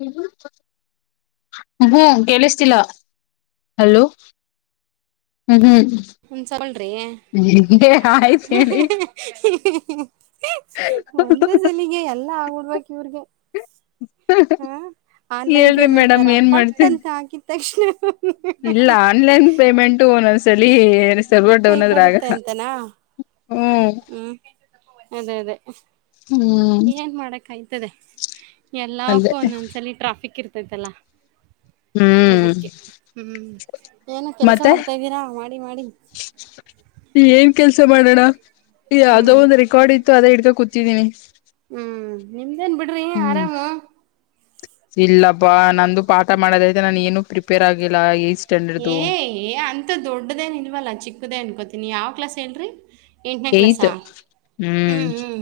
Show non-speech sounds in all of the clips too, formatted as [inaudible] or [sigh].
ಹ [inaudible] ಹ್ಮ್ ಕೇಳಿಸ್ತಿಲ್ಲ ಹಲೋ ಹ್ಮ್ ಹ್ಮ್ ಒಂದಸಲ್್ರಿ ಆಯ್ತ ಹೇಳಿ [inaudible] ಒಂದ ಸಲಿಗೆ ಎಲ್ಲಾ ಆಗ್ಡ್ಬೇಕ [inaudible] ಹೇಳ್ರಿ ಪೇಮೆಂಟ್ ಮೇಡಮ್ ತರ ಏನ್ ಮಾಡ್ತ ಪಟ್ ಅಂತ ಹಾಕಿದ ತಕ್ಷಣ ಇಲ್ಲ ಆನ್ಲೈನ್ ಪೇಮೆಂಟು ಒೊಂದ್ಸಲ ಸರ್ವರ್ ಕೈ ಡೌನ್ದ್ರಗ ಕೊಡುತ್ತೆ ಅಂತನಾ ಹ್ಮ್ ಅದೇ ಅದೇ ಹ್ಮ್ ಏನ್ ಮಾಡಕ್ ಆಾಯ್ತದೆ ಎಲ್ಲಾಕ್ಕೂ ಅದೇ ಒಂದೊಂದ್ಸಲ ಟ್ರಾಫಿಕ್ ಇರ್ತದೆ ತತಲ್ಲ ಹ್ಮ್ ಅದಕ್ಕೆ ಹ್ಮ್ ಏನ ಕೆಲ್ಸ ಮತ್ತೆ ಮಾಡ್ತಾ್ದೀರಾ ಮಾಡಿ ಮಾಡಿ ಏನ್ ಕೆಲ್ಸ ಮಾಡೋಣ ಯಾವದೋ ಹ್ಮ್ ಒಂದ್ ರೆಕಾರ್ಡ್ ಇತ್ತು ಅದೇ ಹಿಡ್ಕಾ ಕೂತಿದೀನಿ ಹ್ಮ್ ನಿಮ್ದೇನ್ ಬಿಡ್ರಿ ಆರಾಮು ಇಲ್ಲಪ್ಪಾ ನಂದು ಪಾಠ ಮಾಡೋದೈತ ನಾನು ಏನು ಪ್ರಿಪೇರ್ ಆಗಿಲ್ಲ ಏ ಸ್ಟ್ಯಾಂಡರ್ಡ್ದು ಏ ಅಂತ ದೊಡ್ಡದೇನ್ ಇಲ್ವಲ್ಲ ಚಿಕ್ಕದೇ ಅನ್ಕೋತನಿ ಯಾವ್ ಕ್ಲಾಸ್ ಹೇಳ್ರಿ ಎಂಟನೇ ಕ್ಲಾಸ ಏತ್ ಹ್ಮ್ ಹ್ಮ್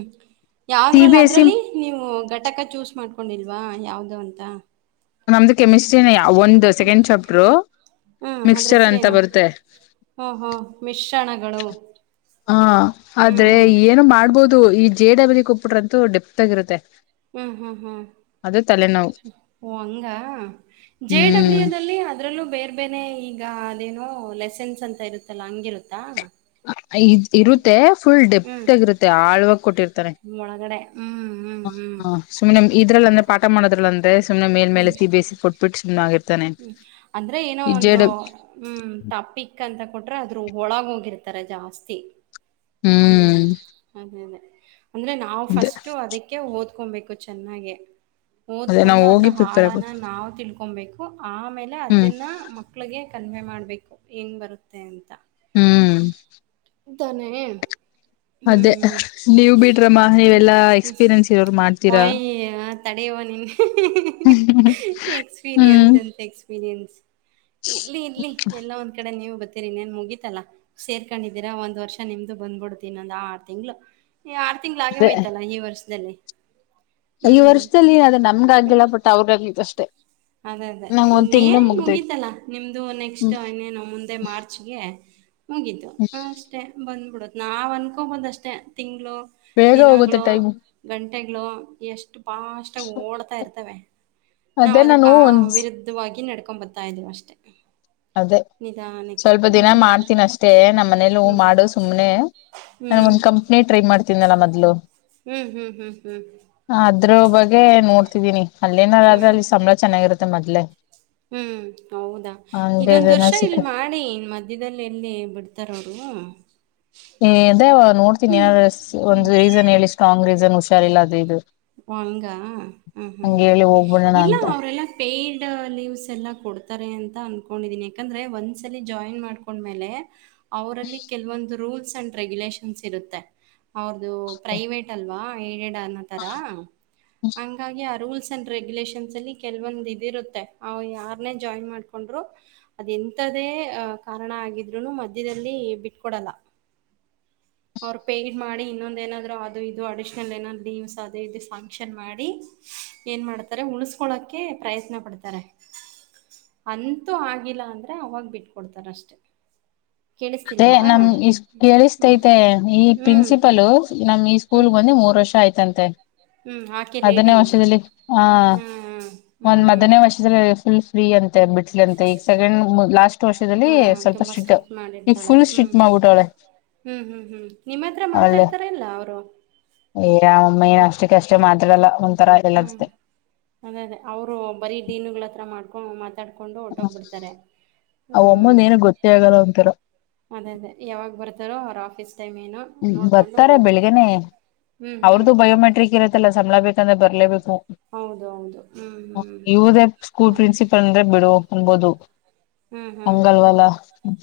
ಸಿ ಯಾವ್ದ್ರಲ್ಲ ಬಿ ಎಸ್ ಸಿ ಅದ್ರಲ್ಲಿ ನೀವು ಗ ಘಟಕ ಚೂಸ್ ಮಾಡ್ಕೊಂಡಿಲ್ವಾ ಯಾವವು್ದೋ ಅಂತ ನಮ್ದು ಕೆಮಿಸ್ಟ್ರಿನ ಒಂದು ಸೆಕೆಂಡ್ ಚಾಪ್ಟರು ಹ್ಮ್ ಅದ್ರ ಮಿಕ್ಸ್ಚರ್ ಅಂತ ಹೆಸ್ರೇನು ಹ ಹ್ಮ ಮಿಶ್ರ ಹಾ ಹ್ಮ್ ಆದ್ರೆ ಏನು ಮಾಡ್ಬೋದು ಈ ಜೆ ಡಬ್ಲಿ ಕೊಪ್ಪಿಟ್ರ ಅಂತ ಡೆಪ್ ಆಗರುತ್ತೆ ಹ್ಮ್ ಹ್ಮ್ ಹ್ಮ್ ಓ ಹಂಗ ಜೆ ಹ್ಮ್ ಡಬ್ಲ್ಯೂ ದಲ್ಲಿ ಅದ್ರಲ್ಲೂ ಬೇರ್ ಬೇರೆ ಈ ಈಗ ಅದೇನೋ ಲೆಸನ್ಸ್ ಅಂತ ಇರುತ್ತಲ್ಲ ಹಂಗಿರುತ್ತಾ ಹ ಇರುತ್ತೆ ಫುಲ್ ಹ್ಮ್ ಡೆಪ್ತ್ ಆಗಿರುತ್ತೆ ಆಳ್ವಾಗ ಕೊಟ್ಟಿರ್ತಾರೆ ಒಳಗಡೆ ಹ್ಮ್ ಹ್ಮ್ ಹ್ಮ್ ಹ ಸುಮ್ನೆ ಇದ್ರ ಅಂದ್ರೆ ಪಾಠ ಮಾಡೋ್ರ ಅಂದ್ರ ಸುಮನೆ ಮೇಲೆೇಲೆ ಹ್ಮ್ ಸಿ ಬೇಸಿ ಕೊಟ್ಬಿಟ್ಟು್ನೆ ಆಗಿತತಿ ಹ್ಮ್ ಅಂದ್ರೆ ಏನೋ ಒಂದು ಹ್ಮ್ ತಪಿಕ್ ಅಂತ ಕೊಟ್ರೆ ಅದು ಆದರು ಹಳಾಗ ಹೋಗಿರ್ತಾರೆ ಜಾಸ್ತಿ ಹ್ಮ್ ಅದೇ ಅದೇ ಅಂದ್ರೆ ನಾವು ಅದೇ ಫಸ್ಟು ಅದಕ್ಕೆ ಓದ್ಕೊಬೇಕು ಚೆನ್ನಾಗ ಅದೇ ನಾವ್ ಓದ್ಕೊಂಡು ಹೋಗಿ ಅದ್ರ ಪ್ರಿಪೇರ್ ಹಾಳಾನ ಆಗ್ಬೇಕು ನಾವು ತಿಳ್ಕೊಬೇಕು ಆಮೇಲೆ ಹ್ಮ್ ಅದನ್ನ ಮಕ್ಳಿಗೆ ಕನ್ವೆ ಮಾಡಬೇಕು ಹೆಏಗೆ ಬರುತ್ತೆ ಅಂತ ಹ್ಮ್ ಇದ ತಾನೆ ಅದೇ ನೀವ ಬಿದ್ರಮ್ಮ ಮ್ಮ ನೀವೆಲ್ಲಾ ಎಕ್ಸ್ಪೀರಿಯನ್ಸ್ ಇರೋರು ಮಾಡ್ತೀರಾ ಒಯ್ ತಡೆಯುವ ಹ್ಮ್ ಎಕ್ಸ್ಪೀರಿಯನ್ಸ್ ಅಂತ ಎನ್ ಇಲ್ಲಿ ಇಲ್ಲಿ ಎಲ್ಲ ಒಂದ್ ಕಡೆ ನೀವು ರಿ ನೀನ್ ಮುಗೀತಲ್ಲಾ ಸೇರ್ಕೊಂಡಿದ್ದೀರಾ ಒಂದ್ ವರ್ಷ ನಿಮ್ದು ಬಂದ್ಬಿಡ್ತನೊಂದಂದು ಆರು ತಿಂಗ್ಗಳು ಈ ಆರು ತಿಂಗ್ಗಳು ಆಗೇಯ್ತಲ್ಲ ಈ ವರ್ಷದಲ್ಲಿ ಐ ಹ್ಮ್ ವರ್ಷದಲ್ಲಿ ಅದ ನಮ್ಗ ಆಗ್ಲಿಲ್ಲ ಬಟ್ ಅವ್ರಿಗ ಆಗ್ದ ಅಷ್ಟೇ ಅದೇ ಅದೇ ನಂಗ ಒಂದ್ ತಿಂಗ್ಳ ಇನ್ನೇನ್ ಮುಗ್ದೈತ್ ಮುಗೀತಲ್ಲಾ ನಿಮ್ದು ನೆಕ್ಸ್ಟ್ ಹ್ಮ್ ಇನ್ನೇನು ಮುಂದೆ ಮಾರ್ಚ್ಗೆ ಮುಗಿತು ಅಷ್ಟೇ ಬಂದ್ಬಿಡುತ್ತ ನಾವ್ ಅನ್ಕೊಬಂದ ಅಷ್ಟೇ ತಿಂಗಗಳು ಬೇಗ ಹೋಗುತ್ತೆ ಟೈಮು ಗಂಟೆಗಳು ಎಷ್ಟು ಬಾಸ್ಾಗಿ ಓಡ್ತಾ ಇರ್ತವೆ ಅದೇ ನ ಕಾ ವಿರುದ್ಧವಾಗಿ ನಡ್ಕೊಂಡ್ಂಬರ್ತಾ ಇದ್ದೀವಿ ಅಷ್ಟೇ ಅದೇ ಸ್ವಲ್ಪ ದಿನ ಮಾಡ್ತೀನಿ ಅಷ್ಟೇ ನಮ್ಮ್ ಮನೇಲಿ ಹೂ ಹ್ಮ್ ಮಾಡು ಸುಮ್ಮ್ನೆ ನಾನ ಹ್ಮ್ ಒಂದ್ ಕಂಪ್ನಿ ಟ್ರೈ ಮಾಡ್ತೀನಲ್ಲ ಮೊದ್ಲು ಹ್ಮ್ ಹ್ಮ್ ಹ್ಮ್ ಹ್ಮ್ ಅ್ರ ಬಗ್ಗೆ ನೋಡ್ತಿದೀನಿ ಅಲ್ಲೇನಾರ ಆದ್ರೆ ಹ್ಮ್ ಅಲ್ಲಿ ಸಂಬಳ ಚೆನ್ನಾಗಿರುತ್ತೆ ಮೊದ್ಲೆ ಹ್ಮ್ ಹೌದಾ ಇದೊಂದ್ ಹಂಗೇನ ವರ್ಷ, ಸಿಕ್ಕ ಇಲ್ಲಿ ಮಾಡಿ. ಮಧ್ಯ್ಯದಲ್ಲಿ ಎಲ್ಲಿ, ಬಿಡ್ತಾರ, ಅವರು. [inaudible] ಏ, ಅದು, ನೋಡ್ತೀನಿ! ಏನಾದ ಹ್ಮ್ ಒಂದು ರೀಸನ್ ಹೇಳಿ ಸ್ಟ್ರಾಂಗ್ ರೀಸನ್ ಹುಷಾರಿಲ್ಲ! ಅದು, ಇದು. [inaudible] ಹಂಗ ಹ ಹಂಗೆ ಹ್ಮ್ ಹೇಳಿ ಹೋಗ್ಬಿಡೋಣ ಇಲ್ಲ ಅಂತ ಅವ್ರಲ್ಲ ಪೇಯಡ್ ಲೀವ್ಸ್ ಎಲ್ಲ ಹತಾರೆ ಅನ್ಕೊಂಡಿದೀನಿ ಯಾಕಂದ್ರೆ ಒಂದ್ಸಲಿ ಜಾಯಿನ್ ಮಾಡ್ಕೊಂಡ ಮೇಲೆ ಅವರಲ್ಲಿ ಕೆಲವೊಂದು ರೂಲ್ ರೂಲ್ಸ್ ಅಂಡ್ ರೆಗ್ಯುಲಷನ್ಸ್ ಇರುತ್ತೆ ಅವ ಪ್ರೈವಟ್ ಅಲ್ವಾ ಡ್ ಹ ಅ ರೂಲ್ಸ್ ರೆಗ್ಯುಲಷನ್ಸ್ ಅಲ್ಲಿ ಕೆಲವೊ ಇದ ಇರುತ್ತೆ ಯಾರೇ ಜಾಯಿನ್ ಮಾಡಕೊಂಡ್ರು ಅ ಕಾರಣ ಆಗಿದ್ರುನು ಮಧ್ಯದಲ್ಲಿ ಬಿಟ್ಕೊಡಲ್ಲ [inaudible] ಅವರು ಪೇಡ್ ಮಾಡಿ! ಇನ್ನೊಂದು ಏನಾದ್ರು ಅದು ಇದು ಅಡಿಶ್ನಲ್ ಏನಾದ್ರು ಲೀವ್ಸ್ ಆದ. [unintelligible] ಇದು, ಫಂಕ್ಷನ್, ಮಾಡಿ. ಏನ್ ಮಾಡ್ತಾರೆ! ಉಳಿಸಿಕೊಳೋಕೆ, ಪ್ರಯತ್ನ ಪಡ್ತಾರೆ. [inaudible] ಅಂತೂ, ಆಗಿಲ್ಲ ಅಂದ್ರೆ! ಅವಾಗ ಬಿಟ್ಕೊಡ್ತಾರೆ ಅಷ್ಟೆ... [inaudible] ಅದೇ, ಕೇಳಿಸ್ತಿಲ್ವಾ ನಮ್, ನಿಮ್, ಹ್ಮ್ ಕೇಳಿಸತೈತ, ಈ ಹ್ಮ್ ಪ್ರಿನ್ಸಿಪಲ್, ನಮ್ ಈ ಸ್ಕೂಲ್, ಹ್ಮ್ ಒ. [inaudible] ಇನ್ನು, ಮೂರ್, ವರ್ಷ ಆಯ್ತಂತೆ! ಹ್ಮ್ ಆಕೆ [inaudible] ಮೊದಲನೇ, ಲೇಡಿ ವರ್ಷದಲ್ಲಿ, ಹಾ ಹ್ಮ್ ಹ್ಮ್ ಒಂದ್ ಹ್ಮ್ ಮೊದನೇ ವರ್ಷದಲ್ಲಿ ಫುಲ್. [inaudible] ಫ್ರೀ, ಅಂತೆ, ಬಿಟ್ಟುಳು, ಅಂತೆ ಈಗ ಸೆಕೆಂಡ್ ಲಾಸ್ಟ್, ವರ್ಷದಲ್ಲಿ, ಸ್ವಲ್ಪ ಸ್ಟಿಕ್ಟ್. [inaudible] ಇದ್ದಾಳೆ, ಹ್ಮ್, ಹ್ಮ್, ಹ್ಮ್, ಹ್ಮ್, ನಿಮ್ಮ ಹತ್ರ ಅವಳೇ ಮಾತಾಡ್ತಾರೆ, ಇಲ್ಲ ಅವರು. [inaudible] ಏ, ರಾಮಯ್ಯ.. [inaudible] ಹ್ಮ, ಅದೇ, ಅದೇ, ಅವರು, ಬರೀ ಡೀನುಗಳತ್ರ ಮಾಡ. [inaudible] ಹು, ಮಾತಾಡ್ಕೊಂಡು, ಓಟೋಗ್ಬಿಡ್ತಾರೆ. [inaudible] ಅವಮ್ಮವಂದು, ಏನು, ಗೊತ್ತೆ, ಆಗಲ್ಲ, ಓನುತ್ರಾ. [inaudible] ಅದೇಲು, ಆಫಿಸ್. [inaudible] ಹ್ಮ್ ಬರ್ತಾರೆ ಬೆಳಗನೆೇ ಹ್ಮ್ ಹ್ಮ್ ಅವ್ರದು ಬಯೋಮೆಟ್ರಿಕ್, ಇರತ್ತಲ್ಲ, ಸ್ಮಬಲಾ, ಬೇಕವಾಂದ್ರೆ, ಬರಲೇಬೇಕು. ಹೌದು ಹೌದು ಹ್ಮ್ ಹ್ಮ್ [inaudible] ಇವುದೇ, ಸ್ಕೂಲ್! ಅದೇ ಪ್ರಿನ್ಸಿಪಲ್ ಅಂದ್ರೆ ಬಿಡು ಅನ್ಬೋದು. ಹ್ಮ್ [inaudible] ಹ್ಮ್ ಅಂಗಲ್ವಲ,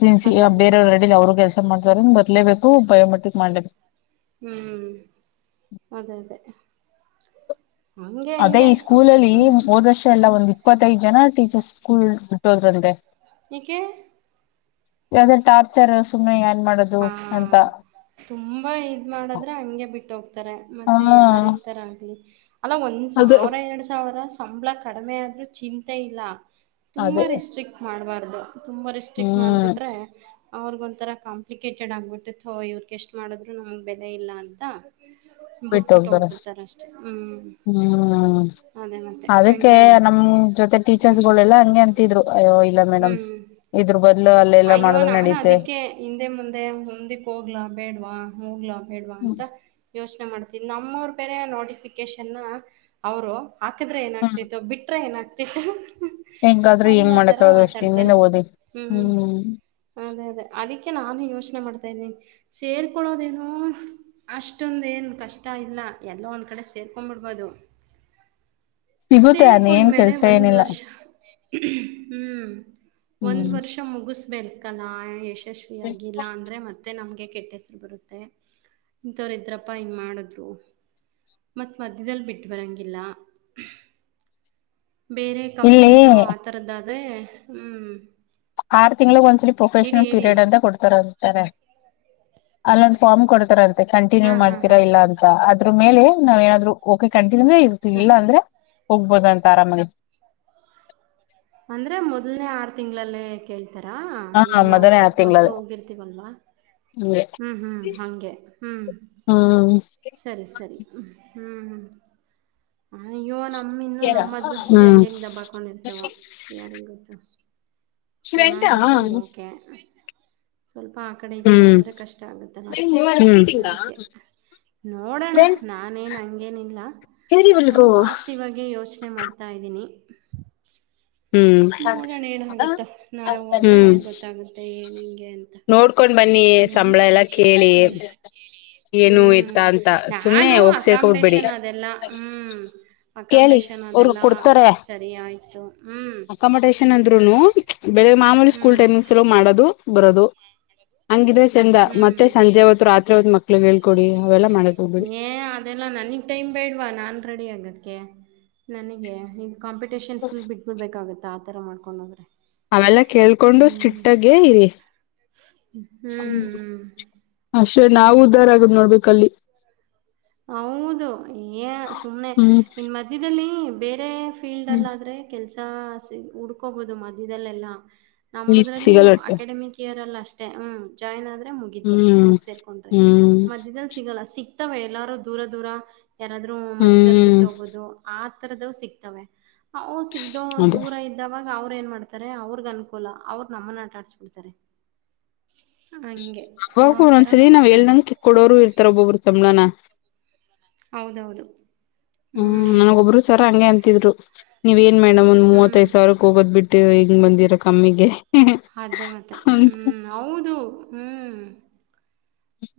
ಪ್ರಿನ್ಸಿ ಅದೇ ಅದೇ ಅದೇ ಬೇರೆಯವರುಡ್ಡಿಲಿ! ಅವರು ಕೆಲ್ಸ, ಮಾಡ್ತಾರೆ, ಬಟ್ಟು. [inaudible] ಇಟ್ಲೇಬೇಕು, ಬಯೋಮೆಟ್ರಿಕ್, ಮಾಡ್ಲೇಬೇಕು. [inaudible] ಹ್ಮ್, ಅದೇ, ಅದೇ. [inaudible] ಅದೇ, ಹಂಗೆ ಈ ಸ್ಕೂಲಲ್ಲಿ! ಹ್ಮ್ ಹೋದ್ ವರ್ಷ ಎಲ್ಲ ಒಂದು ಇಪ್ಪತ್ತೈದು, ಜನ. [inaudible] ಟೀಚರ್ಸ್, ಸ್ಕೂಲ್, ಬಿಟ್ಟು, ಹೋದ್ರಂತೆೆ! [inaudible] ಯಾಕ್ಕೆ. [inaudible] ಯಾವ್ದೋ, ಟಾರ್ಚರ್ ಸುಮ್ಮ್ನೆ? ಏನ್ ಮಾಡೋದು ಹಾ ಅಂತ! [inaudible] ತುಂಬಾ, ಇದು, ಮಾಡದ್ರೆ, ಹಂಗೆ, ಬಿಟ್ಟು ಹೋಗ್ತಾರೆ! ಹಾ ಮತ್ತೆ ಯಾರು, ಇರ್ತಾರೆ, ಅಂಟಿ. [inaudible] ಅಲ್ಲ, ಒಂದ್ ಅದೇ ಸಾವಿರ! ಎರಡ್ ಸಾವಿರ ಸಂಬಳ ಕಡಿಮೆ, ಆದ್ರರು, ಚಿಂತೆ ಇಲ್ಲ. [inaudible] ತುಂಬಾ, ಅದೇ ರಿಸ್ಟ್ರಿಕ್ಟ್ ಮಾಡ್ಬಾರ್ದು! ತುಂಬಾ ರಿಸ್ಟ್ರಿಕ್ಟ್ ಹ್ಮ್ ಮಾಡ್ಬಿಟ್ರೆ, ಅವ್ರಗ ಒಂತರ ಕಂಪ್. [inaudible] ಅಪ್ಲಿಕೇಟೆಡ್, ಆಗ್ಬಿಟ್ಟಿತ್ತು ಇವ್ರಿಗೆ ಎಷ್ಟು ಮಾಡಿದ್ರು, ನಮ್ಗೆ ಬೆಲೆ ಇಲ್ಲ ಅಂತ. [inaudible] ಬಿಟ್ಬಿಟ್ಟು ಬಿಟ್ಟುಓಗುತಾರೆ, ಅಷ್ಟೇ, ಹೋಗ್ಬಿಡ್ತಾರ ಅಷ್ಟೆ ಹ್ಮ್ ಹ್ಮ್. ಅದೇ ಮತ್ತೆ [inaudible] ಅದಕ್ಕೆ, ಹಂಗೆ ನಮ್ ಮಾಡ್ತವ್ರಿ ಜೊತೆ ಟೀಚರ್ಸ್ಗಳೆಲ್ಲಾ! ಹಂಗೆ ಅಂತಿದ್ರು ಅಯ್ಯೋ ಇಲ್ಲ ಮೇಡಮ್ ಹ್ಮ್ ಇದ್ರರು ಬಗ್. [inaudible] ಅಯ್ಯೋ, ನಾನು, ಅದಿಕ್ಕೆ ಹಿಂದೆ ಮುಂದೆ ಮುಂದಿಕ್ ಹೋಗ್ಲ ಬೇಡ್ವಾ ಹೋಗ್ಲ ಬೇಡ್ವಾ ಹ್ಮ್ ಅಂತ. [inaudible] ಮತ್ತೆ, ಯೋಚನೆ, ಮಾಡ್. [inaudible] ನಮ್ಮವರು, ಬೇರೆ ನೋಟಡಿಫಿಕೇಶನ್! ಅವ್ರು ಹಾಕಿದ್ರೆ, ಏನಾಗಗ್ತಿತ್ತು ಬಿಟ್ರೆ ಏನು ಆಗ್ತ. [inaudible] ತಿಂದು. [unintelligible] ಹೆಂಗಾದ್ರೂ, ಹೆಂಗ್ ಮಾಡಕ್ದು, ಅಷ್ಟಿಂದಿನ, ಓದಿ ಹ್ಞೂ ಹ್ಮ್. [inaudible] ಅದೇ, ಅದೇ, ಅದಕ್ಕೆ. [inaudible] ಅದಕ್ಕೆ, ಆಗಲೇ ಯೋಚನೆ ಮಾಡ್ತಾ ಇದ್ದೀನಿ. ಸೇರ್ಕೊಳ್ಳೋದೇನೋ ಅಷ್ಟೊಂದು, ಏನು ಕಷ್ಟ ಇಲ್ಲ. [inaudible] ಎಲ್ಲ, ಒಂದ್, ಕಡೆ ಸೇರ್ಕೊಂಡ್! ಬಿಡ್ಬೋದು. [unintelligible] ಇವತಾ, ಏನು, ಕೆಲ್ಸ ಏನಿಲ್ಲ. [inaudible] ವರ್ಷ. ಹ್ಮ್, ಒಂದ್ ಹ್ಮ್ ವರ್ಷ, ಮುಗಿಸು. [inaudible] ಲೇಖನ ಯಶಸ್ವಿಿಯಾಗಿಿಲ್ಲ ಅಂದ್ರೆ ಮತ್ತೆ ನಮಗೆ ಕೆಟ್ಟ ಹೆಸರು ಬರುತ್ತೆ ಇಂಥವ್ರು ಇದ್ರಪ್ಪ ಇನ್ ಮಾಡಿದ್ರು ಮಾತೆ ಮಧ್ಯದಲ್ಲಿ ಬಿಟ್ಟು ಬರೋಂಗಿಲ್ಲ ಬೇರೆ ಇಲ್ಲಿ ಕಂಪ್ನಿಗಳು ಆ ಥರದ್ದಾದೆ ಹ್ಮ್ ಆರ್, ತಿಂಗ್ಳಗ್ ಒಂದ್ಸಲ ಹೇಳಿ ಪ್ರೊಫೆಷನಲ್! ಹೇಳಿ. ಪೀರಿಯಡ್, ಅಂತ ಕೊಡ್ತಾರೆ, ಅತಾರೆ. [inaudible] ಅಲ್ಲೊಂದ್, ಫಾರ್ಮ್ ಕೊಡ್ತಾರ ಅಂತೆ ಕಂಟಿನ್ಯೂ ಹಾಂ ಹಾಂ ಮಾಡ್ತೀರಾ ಹಾಂ. ಇಲ್ಲ ಅಂತ ಅದ್ರ ಮೇಲೆ ನಾವ್ ಏನಾದ್ರು ಓಕೆ, ಕಂಟಿನ್ಯೂ. [inaudible] ಇರು, ಅಂದ್ರೆ, ಇರುತ್ತಿವಿ, ಹಾಂ ಇಲ್ಲ ಅಂದ್ರೆ ಹೋಗ್ಬೋದ, ಅಂತ ಆರಾಮಾಗಿ. [inaudible] ಅಂದ್ರೆ, ಮೊದ್ಲ್ನೆೇ, ಆರು ತಿಂಗಳಲ್ಲೇ ಕೇಳ್ತೀ. [inaudible] ಒಂದುತಾರ, ಈಗ ಹ ನಾವು ಮೊದಲನೇ ಆರು ಮೊದ್ಲು ತಿಂಗಳದ ಹೋಗಿರ್ತೀವಲ್ವಾ! [inaudible] ಹಂಗೆ ಹ್ಮ್, ಹ್ಮ್, ಹಾಂಗೆ, ಹ್ಮ್. [inaudible] ಹ್ಮ್ ಸರಿ, ಸರಿ, ಹ್ಮ, ಹ್ಮ್.. [unintelligible] ಅಯ್ಯೋ, ನಮ್ಮ, ಇನ್ನು ನಮ್ಮ ಹ್ಮ್ ಅದೃಷ್ಟಗ್ಗಳು! ಹ್ಮ್ ಹ್ಮ್ ಹೆಂಗಗೆ ಹೆಂಗಗೆ ದಬ್ಬ ಹಾಕೊಂಡಿರ್ತಾವೋ, ಯಾರಿಗೆ, ಗೊತ್ತು. [inaudible] ಚೆನ್ನಾಗಿದ್ರೆ, ಓಕೆ. [inaudible] ಸ್ವಲ್ಪ, ಆ ಕಡೆ, ಈ ಕಡೆ, ಆದರೆ ಕಷ್ಟ ಆಗುತ್ತಲ್ಲ. [inaudible] ಅದಕ್ಕೆ ನೋಡೋಣ ನಾನೇನು ಹಂಗೇನಿಲ್ಲ ಪಾಸಿಟಿವ್ ಆಗ ಯೋಚನೆ ಮಾಡ್ತಾಯ್ದೀನಿ ನೋಡೋಣ ಏನಾಗುತ್ತೋ ನಾಳಗೆ ಹೋದ್ರೆ ಹ್ಮ್ ಗೊತ್ತಾಗುತ್ತೆ ಏನು ಹೆಂಗೆ ಅಂತ ನೀ ಹ್ಞೂ ಸಂಬಳ ಎಲ್ಲ ಕೇಳಿ ಹ್ಞೂ [unintelligible] ಹ್ಮ್ ಎತ್ತ ಅಂತ ಸುಮ್ನೆ ನಾನು ಹೋಗ್ ಸೇರ್ಕೊಬಿಡ್ಬೇಡಿ ಅಕಾಮಿಡೇಶನ್ ಅದೆಲ್ಲಾ ಹ್ಮ್ ಕೇಳಿ ಅಕಾಮಿಡೇಶನ್ ಅವ್ರಗ್ ಅದೆಲ್ಲಾ ಕೊಡ್ತಾರೆ ಸರಿ ಆಯ್ತು ಹ್ಮ್ ಅಂದ್ರು ಬೆಳಗ್ ಮಾಮೂಲಿ ಸ್ಕೂಲ್ ಹ್ಮ್ ಟೈಮಿಂಗ್ಸ್ಲ್ಲ ಮಾಡೋದು ಬರೋದು ಹಂಗಿದ್ರ ಚಂದ ಹ್ಮ್. ಮತ್ತೆ ಸಂಜೆ ಅವತ್ತು ರಾತ್ರಿ ಹೊತ್ ಮಕ್ಳಗ್ ಹೇಳ್ಕೊಡಿ ಅವೆಲ್ಲಾ ಮಾಡಕ್ ಹೋಗ್ಬೇಡಿ ಏ ಅದೆಲ್ಲ ನನಗ್ ಟೈಮ್ ಬೇಡ್ವಾ ನಾನ್ ರೆಡಿ ಆಗಕ್ಕೆ ನನಗೆ ಈಗ ಅಕ್ಕಮೆಡೆಂಟೇಶನ್ ಫುಲ್ ಬಿಟ್ಬಿಡ್ಬೇಕಾಗುತ್ತೆ ಆತರ ಮಾಡ್ಕೊಂಡ ಹದ್ರೆ ಅವೆಲ್ಲ ಕೇಳ್ಕೊಂಡು ಸ್ಟ್ರಿಕ್ಟಗೆ ಹ್ಮ್ [unintelligible] ಹ್ಮ್ ಅಷ್ಟೆ ನಾವು ಅದೇ ಉದಾರ ಅದೇ. ಆಗದ್ ನೋಡ್ಬೇಕ ಅಲ್ಲಿ ಹೌದು ಏ ಸುಮ್ಮ್ನೆ ಹ್ಮ್ ಇನ್ ಮಧ್ಯದಲ್ಲಿ ಬೇರೆ ಫೀಲ್ಡ್ ಅಲ್ಲ ಆದ್ರೆ ಕೆಲ್ಸ ಸಿ ಉುಡ್ಕೋಬಹುದು ಮಧ್ಯದಲ್ಲೆಲ್ಲ ನೀರ್ ನಮ್ಮದ್ರಲ್ಲಿ ಸಿಗಲ್ಲ ಅಕಾಡೆಮಿಕ್ ಇಯರ್ ಅಲ್ಲ ಅಷ್ಟೇ ಹ್ಮ ಜಾಯಿನ್ ಆದ್ರೆ ಮುಗಿತು ಹ್ಮ್ ಅವಾಗ ಸೇರ್ಕೊಂಡ್ರೆ ಹ್ಮ್ ಮಧ್ಯದಲ್ಲಿ ಸಿಗಲ್ಲ ಸಿಗ್ತವ ಎಲ್ಲಾರು ದೂರ ದೂರ ಯಾರಾದರೂ ಮಧ್ಯ್ಯದಲ್ಲಿ ಹ್ಮ್ ಬಿಟ್ಟು ಹೋಗೋುದು ಆತರದ ಸಿಕ್ತವೆ ಅವು ಸಿಗ್ದೋ ಅದೇ ದೂರ ಇದ್ದಾವ ಅವ್ರು ಏನ್ ಮಾಡ್ಡ್ತಾರೆ ಅವ್ರಗ್ ಅನುಕೂಲ ಅವ್ರು ನಮ್ಮನ್ನ ಆಟ ಆಡ್ಸ್ಬಿಡ್ತಾರೆ ಹೋಗಬುವ ಒಂದ್ಸಲಿ ನಾವ್ ಎಳ್ ಮಾಡ್ತಾರೆ ನಂಕ ಇ ಕೊಡೋರು ಇರ್ತಾರ ಒಬ್ಬೊಬ್ರು ಸಂಳಾನ ಹೌದೌದು ಹ್ಮ್ ನನಗ ಹ್ಞೂ ಒಬ್ರು ಸರ ಹಂಗೆ ಅಂತಿದ್ರು ನೀವ್ ಏನ್ ಮೇಡಮ್ ಒಂದ್ ಹ್ಮ್ ಮೂವತ್ತ್ತೈದ್ ಸಾವಿಕ್ ಹೋಗೋದ್ ಬಿಟ್ಟು ಇದು ಹಿಂಗ್ ಬಂದಿರ ಕಮ್ಮಿಗೆ ಅದೇ ಮತ್ತೆ ಅಂತ. ಹ್ಮ್ ಹೌದು ಹ್ಮ್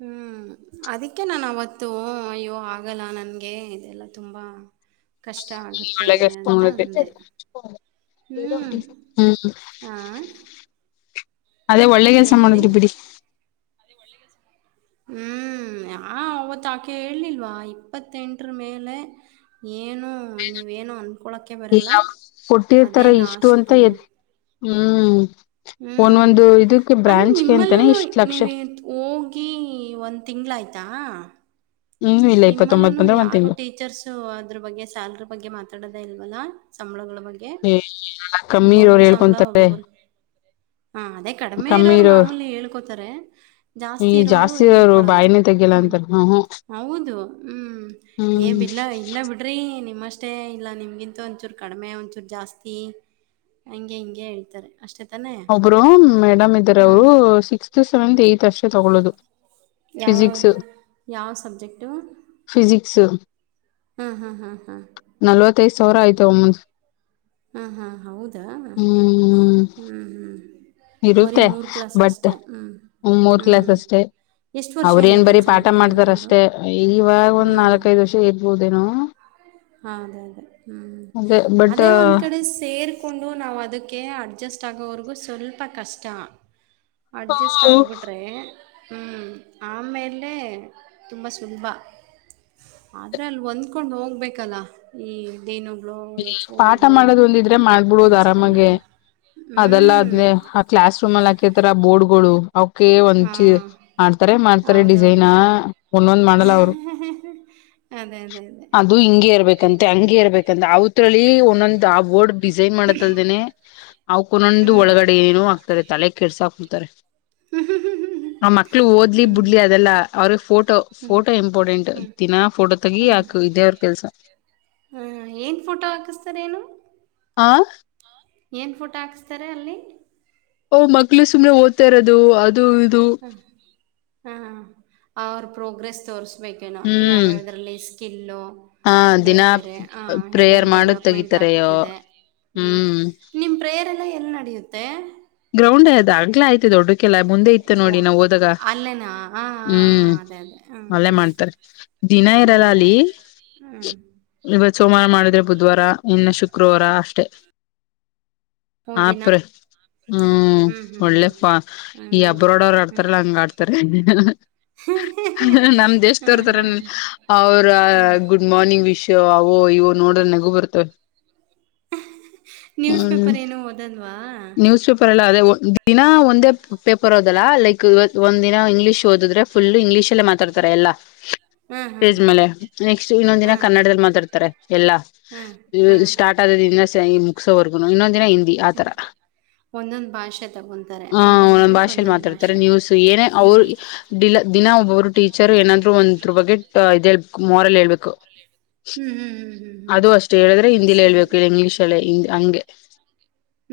ಹ್ಮ್ ಅದಕ್ಕೆ ನಾ ಅವತ್ತು ಅಯ್ಯೋ ಆಗಲ್ಲ ನನ್ಗೆ ಇದೆಲ್ಲ ತುಂಬಾ ಕಷ್ಟ ಆಗುತ್ತೆ ಒಳ್ಳೆ ಕಷ್ಟ ಅಂತ ಅಂದೆ ಹ್ಮ್ [unintelligible] ಹ್ಮ ಹಾ ಅದೇ ಒಳ್ಳೆ ಕೆಲಸ ಏನು ಹೇಳಿ ಮಾಡುದ್ರಿ ಬಿಡಿ ಹ್ಮ್ ಆ ಅವತ್ ಆಕೆ ಹೇಲಿಲ್ವಾ ಇಪ್ಪತ್ತೆಂಟ್ರ ಮೇಲೆ ಏನು ನೀವೇನು ಅನ್ [unintelligible] ಕೊಟ್ಟಿರ್ತಾರ ಇಷ್ಟು ಅಂತ ಲಾಸ್ಟು ಎ ಹ್ಮ್ ಹ್ಮ್ ಒಂದೊಂದು ಇದಕ್ಕೆ ಅಲ್ಲಿ ಬ್ರಾಂಚ್ಗೆ ನಿಮ್ಮಲ್ಲೂ ಅಂತಾನೆ ಇಷ್ಟ್ ಲಕ್ಷ ನೀವ ಹೋಗಿ ಒಂದ್ ತಿಂಗ್ಳ ಆಯ್ತು ತಾ ಹ್ಮ್ ಇಲ್ಲ ಇಪ್ಪತ್ತೊಂಬತ್ ನಿಮ್ಮಲ್ಲೂನು ಬಂದ್ರೆ ಒಂದ್ ಯಾರು ತಿಂಗ್ಳು ಟೀಚರ್ಸ್ ಅದ್ರ ಬಗ್ಗೆ ಸ್ಯಾಲ್ರಿ ಬಗ್ಗೆ ಮಾತಾಡದ ಇಲ್ಲ ಲ್ಲ ಸಬಳಗಳು ಎಲ್ಲ ಕಮ್ಮಿ ಇರೋರು ಹೇಳ್ಕೊಂತಾರೆ ಒಬ್ಬೊಬ್ರು ಹಾ ಅದೇ ಕಡಿಮೆ ಇರೋರು ಮಾಮೂಲಿ ಹೇಳ್ಕೋತಾರೆ ಜಾಸ್ತಿ ಇರೋರು ಹೇಳ್ಕೊಳಲ್ಲ ಲ್ಲ ಹ್ಮ್. ಅಂತರೆ ಹ್ಮ ಹೂ ಹೌದು ಹ್ಮ್ ಏ ಬಿಲ್ಲ ಇಲ್ಲ ಬಿಡ್ರಿ ನಿಮ್ಮಷ್ಟೇ ಇಲ್ಲ ನಿಮ್ಗಿಂತೂ ಒಂಚೂರು ಕಡಿಮೆ ಒಂಚೂರು ಜಾಸ್ತಿ ಹಂಗೆ ಹಿಂಗೆ ಹೇಳ್ತಾರೆ ಅಷ್ಟೇ ತಾನೇ? ಒಬ್ರು ಮೇಡಮ್ ಇದ್ದಾರೆ ಅವರು ಹ್ಮ್. ಸಿಕ್ಸ್ತ್ ಸೆವೆಂತ್ ಇಗ್ಟ್ ಅತ್ಯಶ್ಯೆ ತೊಗೊಳ್ಳದು ಯಾವ ಫಿಿಸಿಿಕ್ಸ್ ಯಾವ ಸಬ್ಜೆಕ್ಟು ಫಿಿಸಿಿಕ್ಸ್ ಹ್ಮ್ ಹ್ಮ ಹ್ಮ ಹ್ಮ ಹತ್ತೈದು ಸಾವಿರ ಆಯ್ತು ಒಮ್ಮ್ ಹ್ಮ್ ಹ್ಮ್ ಹೌದಾ ಹ್ಮ್ ಹ್ಮ್ ಇರುತ್ತೆ ಬಟ್ ಮೂರ್ ಹ್ಞೂ ಕ್ಲಾಸ್ ಅಷ್ಟೇ ಎಷ್ಟು ವರ್ಷದಿಂದ ಅವ್ರೇನ್ ಬರೀ ಕೆಲಸ ಪಾಠ ಮಾಡ್ತಾರಂತೆ ಅವರು ಮಾಡ್ತಾರಷ್ಟೇ ಇವಾಗ ಒಂದ್ ನಾಲ್ಕ ಐದು ವರ್ಷ ಇರ್ಬೋದೇನುೋ ಹ ಅದೇ ಅದೇ ಹ್ಮ್ ಬಟ್ ಅದೇ ಒಂದ್ ಕಡೆ ಸೇರ್ಕೊಂಡು ನಾವು ಅದಕ್ಕೆ ಅಡ್ಜಸ್ಟ್ ಆಗೋವರೆಗೂ ಸ್ವಲ್ಪ ಕಷ್ಟ ಅಡ್ಜಸ್ಟ್ ಆಗ್ಬಿಟ್ರೆ ಹ್ಮ್ ಆಮೇಲೆ ತುಂಬ ಸುಲಭ ಆದ್ರೆ ಅಲ್ಲಿ ಒಂದ್ಕೊಂಡ ಹೋಗ್ಬೇಕಲ್ಲ ಈ ಇದೇನು ಪಾಠ ಮಾಡೋದ ಒಂದಿದ್ರೆ ಮಾಡ್ಬಿಡೋದು ಆರಾಮಾಗೆ ಪ್ರಿನ್ಸಿಪಾಲ್ಗಳು ಅದೆಲ್ಲ ಹ್ಮ್ ಅದನೇ ಆ ಕ್ಲಾಸ್ ರೂಮ್ಲ್ ಹಾಕಿತಾರ ಆ ಬೋರ್ಡ್ಗಳು ಅವೂಕೆ ಒಂದ ಹಾ ಚಿ ಮಾಡ್ತಾರೆ ಮಾಡ್ತಾರೆ ಡಿಸೈನ್ ಹೌದೌದು ಒಂದೊಂದ್ ಮಾಡಲ್ಲ ಅವರು ಅದೇ ಅದೇ ಅದೇ ಅದು ಹಿಂಗೆ ಇರ್ಬೇಕಂತೆ ಹಂಗೆ ಇರ್ಬೇಕಂತ ಅವತ್ರರಲ್ಲಿ ಒಂದೊಂದು ಆ ಬೋರ್ಡ್ ಡಿಸೈನ್ ಮಾಡದ ಅಲ್ಲದೆನೆ ಅವಕೊಂದೋಂದ ಹ್ಮ್ ಒಳಗಡೆ ಏನು ಆಗ್ತದೆ ತಲೆ ಕೆಡ್ಸಾಕ್ ಬೀಡ್ತಾರೆ ಹ್ಮ್ ಹ್ಮ್ ಹ್ಮ ಆ ಮಕ್ಳು ಓದ್ಲಿ ಬಿಡ್ಲಿ ಅದೆಲ್ಲ ಅವ್ರಿಗೆ ಫೋಟೋ ಹ್ಮ್ ಫೋಟೋ ಇಂಪಾರ್ಟೆಂಟ್ ಹ್ಮ್ ದಿನಾ ಫೋಟೋ ತಗಿ ಹ್ಮ್ ಆಕು ಇದೇ ಅವರ ಕೆಲಸ ಹ್ಮ್ ಏನು ಫೋಟೋ ಹಾಕಿಸ್ತಾರೇನು ಹಾ ಏನ್ ಫೋಟೋ ಹಾಕಸ್ತಾರೆ ಅಲ್ಲಿ ಅವು ಮಕ್ಳ ಸುಮ್ನೆ ಓದ್ತಾ ಇರೋದು ಅದು ಇದು ಹ್ಮ್ ಹಾ ಅವ್ರ ಪ್ರೋಗ್ರೆಸ್ ತೋರಿಸ್ಬೇಕೇನೋ ಯಾವ್ಯಾವದ್ರಲ್ಲಿ ಸ್ಕಿಲ್ಲು ಹಾ ಬೇರೆ ದಿನಾ ಬೇರೆ ಆ ಪ್ರೇಯರ್ ಎಲ್ಲೆಲ್ಲಿ ಮಾಡುದ ಡೆವಲಪ್ಮೆಂಟ್ ತಗಿತಾರಯೋ ಆಗ್ತಿದೆ ಹ್ಮ್ ನಿಮ್ ಪ್ರೇರ್ ಎಲ್ಲ ಎಲ್ಲಿ ನಡೆಯುತ್ತೆ ಗ್ರೌಂಡ್ ಅದು ಅಗಲ ಆಯ್ತೆ ದೊಡ್ಡ ಕಲ್ಲ ಮುಂದೆ ಇತ್ತು ಓ ನೋಡಿ ನಾವ ಹೋದಾಗ ಅಲ್ಲೇನಾ ಹಾ ಹಾ ಹಾ, ಹ್ಮ್ ಅದೇ ಅದೇ ಹ್ಮ್ ಅಲ್ಲೆ ಹ್ಮ್ ಮಾಡ್ತಾರೆ ದಿನ ಇರಲ್ಲ ಹೌದಾ ಅಲ್ಲಿ ಹ್ಮ್ ಇವತ್ತು ಸೋಮವಾರ ಮಾಡುದು ಬುಧವಾರ ಇನ್ನ ಶುಕ್ರವಾರ ಅಷ್ಟೆ ಓ ದಿನ ಆಪ್ರೆ ಹ್ಮ್ ಹ್ಮ್ ಒಳ್ಳೆ ಹ್ಮ್ ಪ ಹ್ಮ್ ಈ ಅಬ್ರೋಡ ಅವರು ಹ್ಮ್ ಆಡ್ತಾರಲ್ಲ ಹಂಗ ಆಡ್ತಾರೆ ನಮ ದೇಶ ಹಾ ತೋರ್ತಾರ ಹಾ ಅವ್ರ ಗುಡ್ ಮಾರ್ನಿಂಗ್ ವಿಶ್ ಅವೋ ಇವು ನೋಡಿದ್ರೆ ನಗು ಬರ್ತವೆ ನ್ಯೂಸ್ ಹ್ಮ್ ಪೇಪರ್ ಏನು ಓದಲ್ಲವಾ ನ್ಯೂಸ್ ಪೇಪರ್ಲ್ಲ ಅದೇ ದಿನ ಒಂದೇ ಪೇಪರ್ ಹೋದಲ್ಲಾ ಲೈಕ್ ಒಂದ್ ದಿನ ಇಂಗ್ಲೀಷ್ ಓದಿದ್ರೆ ಫುಲ್ ಇಂಗ್ಲೀಷ್ಲೇ ಮಾತಾಡ್ತಾರೆ ಎಲ್ಲಾ ಹಾ ಹಾ ಸ್ಟೇಜ ಹಾ ಮೇಲೆ ನೆಕ್ಸ್ಟ್ ಇನ್ನೊಂದ ದಿನ ಹಾ ಕನ್ನಡದಲ್ಲಿ ಮಾತಾಡ್ತಾರೆ ಎಲ್ಲಾ ಹಾ ಹಾ ಸ್ಟಾರ್ಟ್ ಆದ ದಿನ ಮುಗಸೋವರ್ಗೂನು ಇನ್ನೊಂದ ದಿನ ಹಿಂದಿ ಆತರ ಒಂದೊಂದು ಭಾಷೆ ತಗೊಂತಾರೆ ಆ ಒಂದೊಂದು ಒಂದ್ ದಿನಕ್ಕೆ ಭಾಷೆಯಲ್ಲಿ ಒಂದೊಂದು ಮಾತಾಡ್ತಾರೆ ಭಾಷೆ ನ್ಯೂಸ್ ಏನೇ ಅವ್ರು ಹ್ಮ್ ಡಿಲ ದಿನ ಒಬ್ಬೊಬ್ರು ಟೀಚರ್ ಏನಾದ್ರು ಒಂದ್ರ ಬಗ್ಗೆ ಇದ್ ಹೇಳ್ ಮೋರಲ್ ಹೇಳ್ಬೇಕು ಹ್ಮ್ ಹ್ಮ್ ಹ್ಮ್ ಹ್ಮ್ ಹ್ಮ್. ಅದು ಅಷ್ಟು ಹೇಳಿದ್ರೆ ಹಿಂದಿಲ ಹೇಳ್ಬೇಕು ಸರಿ. ಇಂಗ್ಲಿಷಲ್ಲೇ ಹಿಂದಿ ಹಂಗೆ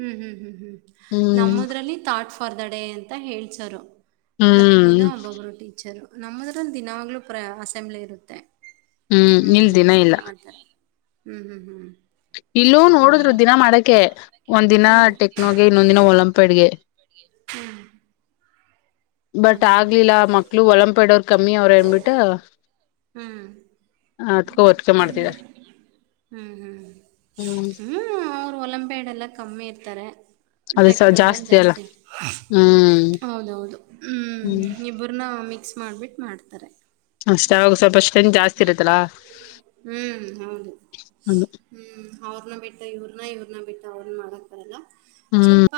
ಹ್ಮ್ ಹ್ಮ್ ಹ್ಮ್ ಹ್ಮ್ ಹ್ಮ್ ನಮ್ಮದ್ರಲ್ಲಿ ಥಾಟ್ ಫಾರ್ ದ ಡೇ ಅಂತ ಹೇಳ್ಸರು ಪ್ರತ ಹ್ಮ್ ದಿನ ಒಬ್ಬೊಬ್ರು ಟೀಚರು ನಮ್ಮದ್ರ ದಿನವಾಗ್ಲು ಪ್ರ ಅಸೆಂಬ್ಲಿ ಇರುತ್ತೆ ಹ್ಮ್ ನಿಮ್ಮದ ದಿನ ಇಲ್ಲ ಆ ಥರ. ಹ್ಮ್ ಹ್ಮ್ ಹ್ಮ್ ಇಲ್ಲೂ ಹೌದಾ ನೋಡುದ್ರು ದಿನ ಮಾಡಕೆ ಒಂದ್ ದಿನ ಹಾಂ ಟೆಕ್ನೋಗೆ ಇನ್ನೊಂದ್ ದಿನ ಒಲಂಪೆಡ್ಗೆ ಹ್ಮ್. ಬಟ್ ಅದೇ ಅದೇ ಆಗ್ಲಿಲ್ಲ ಮಕ್ಳು ಒಲಂಪೆಡೋರ್ ಕಮ್ಮಿ ಅವ್ರ ಅನ್ಬಿಟ್ಟ ಹ್ಮ್ ಅದ್ಕೇ ಒಟ್ಟಿಗೆ ಮಾಡ್ತಿದ್ದಾರೆ ಹ್ಮ್ ಹ್ಮ್ ಅವ್ರರು ಒಲಂಪ್ಯಾಡ್ ಎಲ್ಲ ಕಮ್ಮಿ ಇರ್ತಾರೆ ಅದು ಸ ಟೆಕ್ನ ಅಲ್ಲ ಜಾಸ್ತಿ ಇ ಹ್ಮ್ ಹೌದೌದು ಹ್ಮ್ ಇಬರನ ಮಿಕ್ಸ್ ಮಾಡಿಬಿಟ್ಟು ಮಾಡ್ತಾರೆ ಅಷ್ಟ ಅವಾಗ ಸ್ವಲ್ಪ ಸ್ಟ್ರೆಂತ್ ಜಾಸ್ತಿ ಇರುತ್ತಲ್ಲಾ ಹ್ಮ್ ಹೌದು ಹ್ಮ್ ಅವ್ರನ ಬಿಟ್ಟ ಇವ್ರನ ಇವ್ರನ ಬಿಟ್ಟ ಅವ್ರ ಮಾಡ ಬರಲ್ಲ ಹ್ಮ್ ಸ್ವಲ್ಪ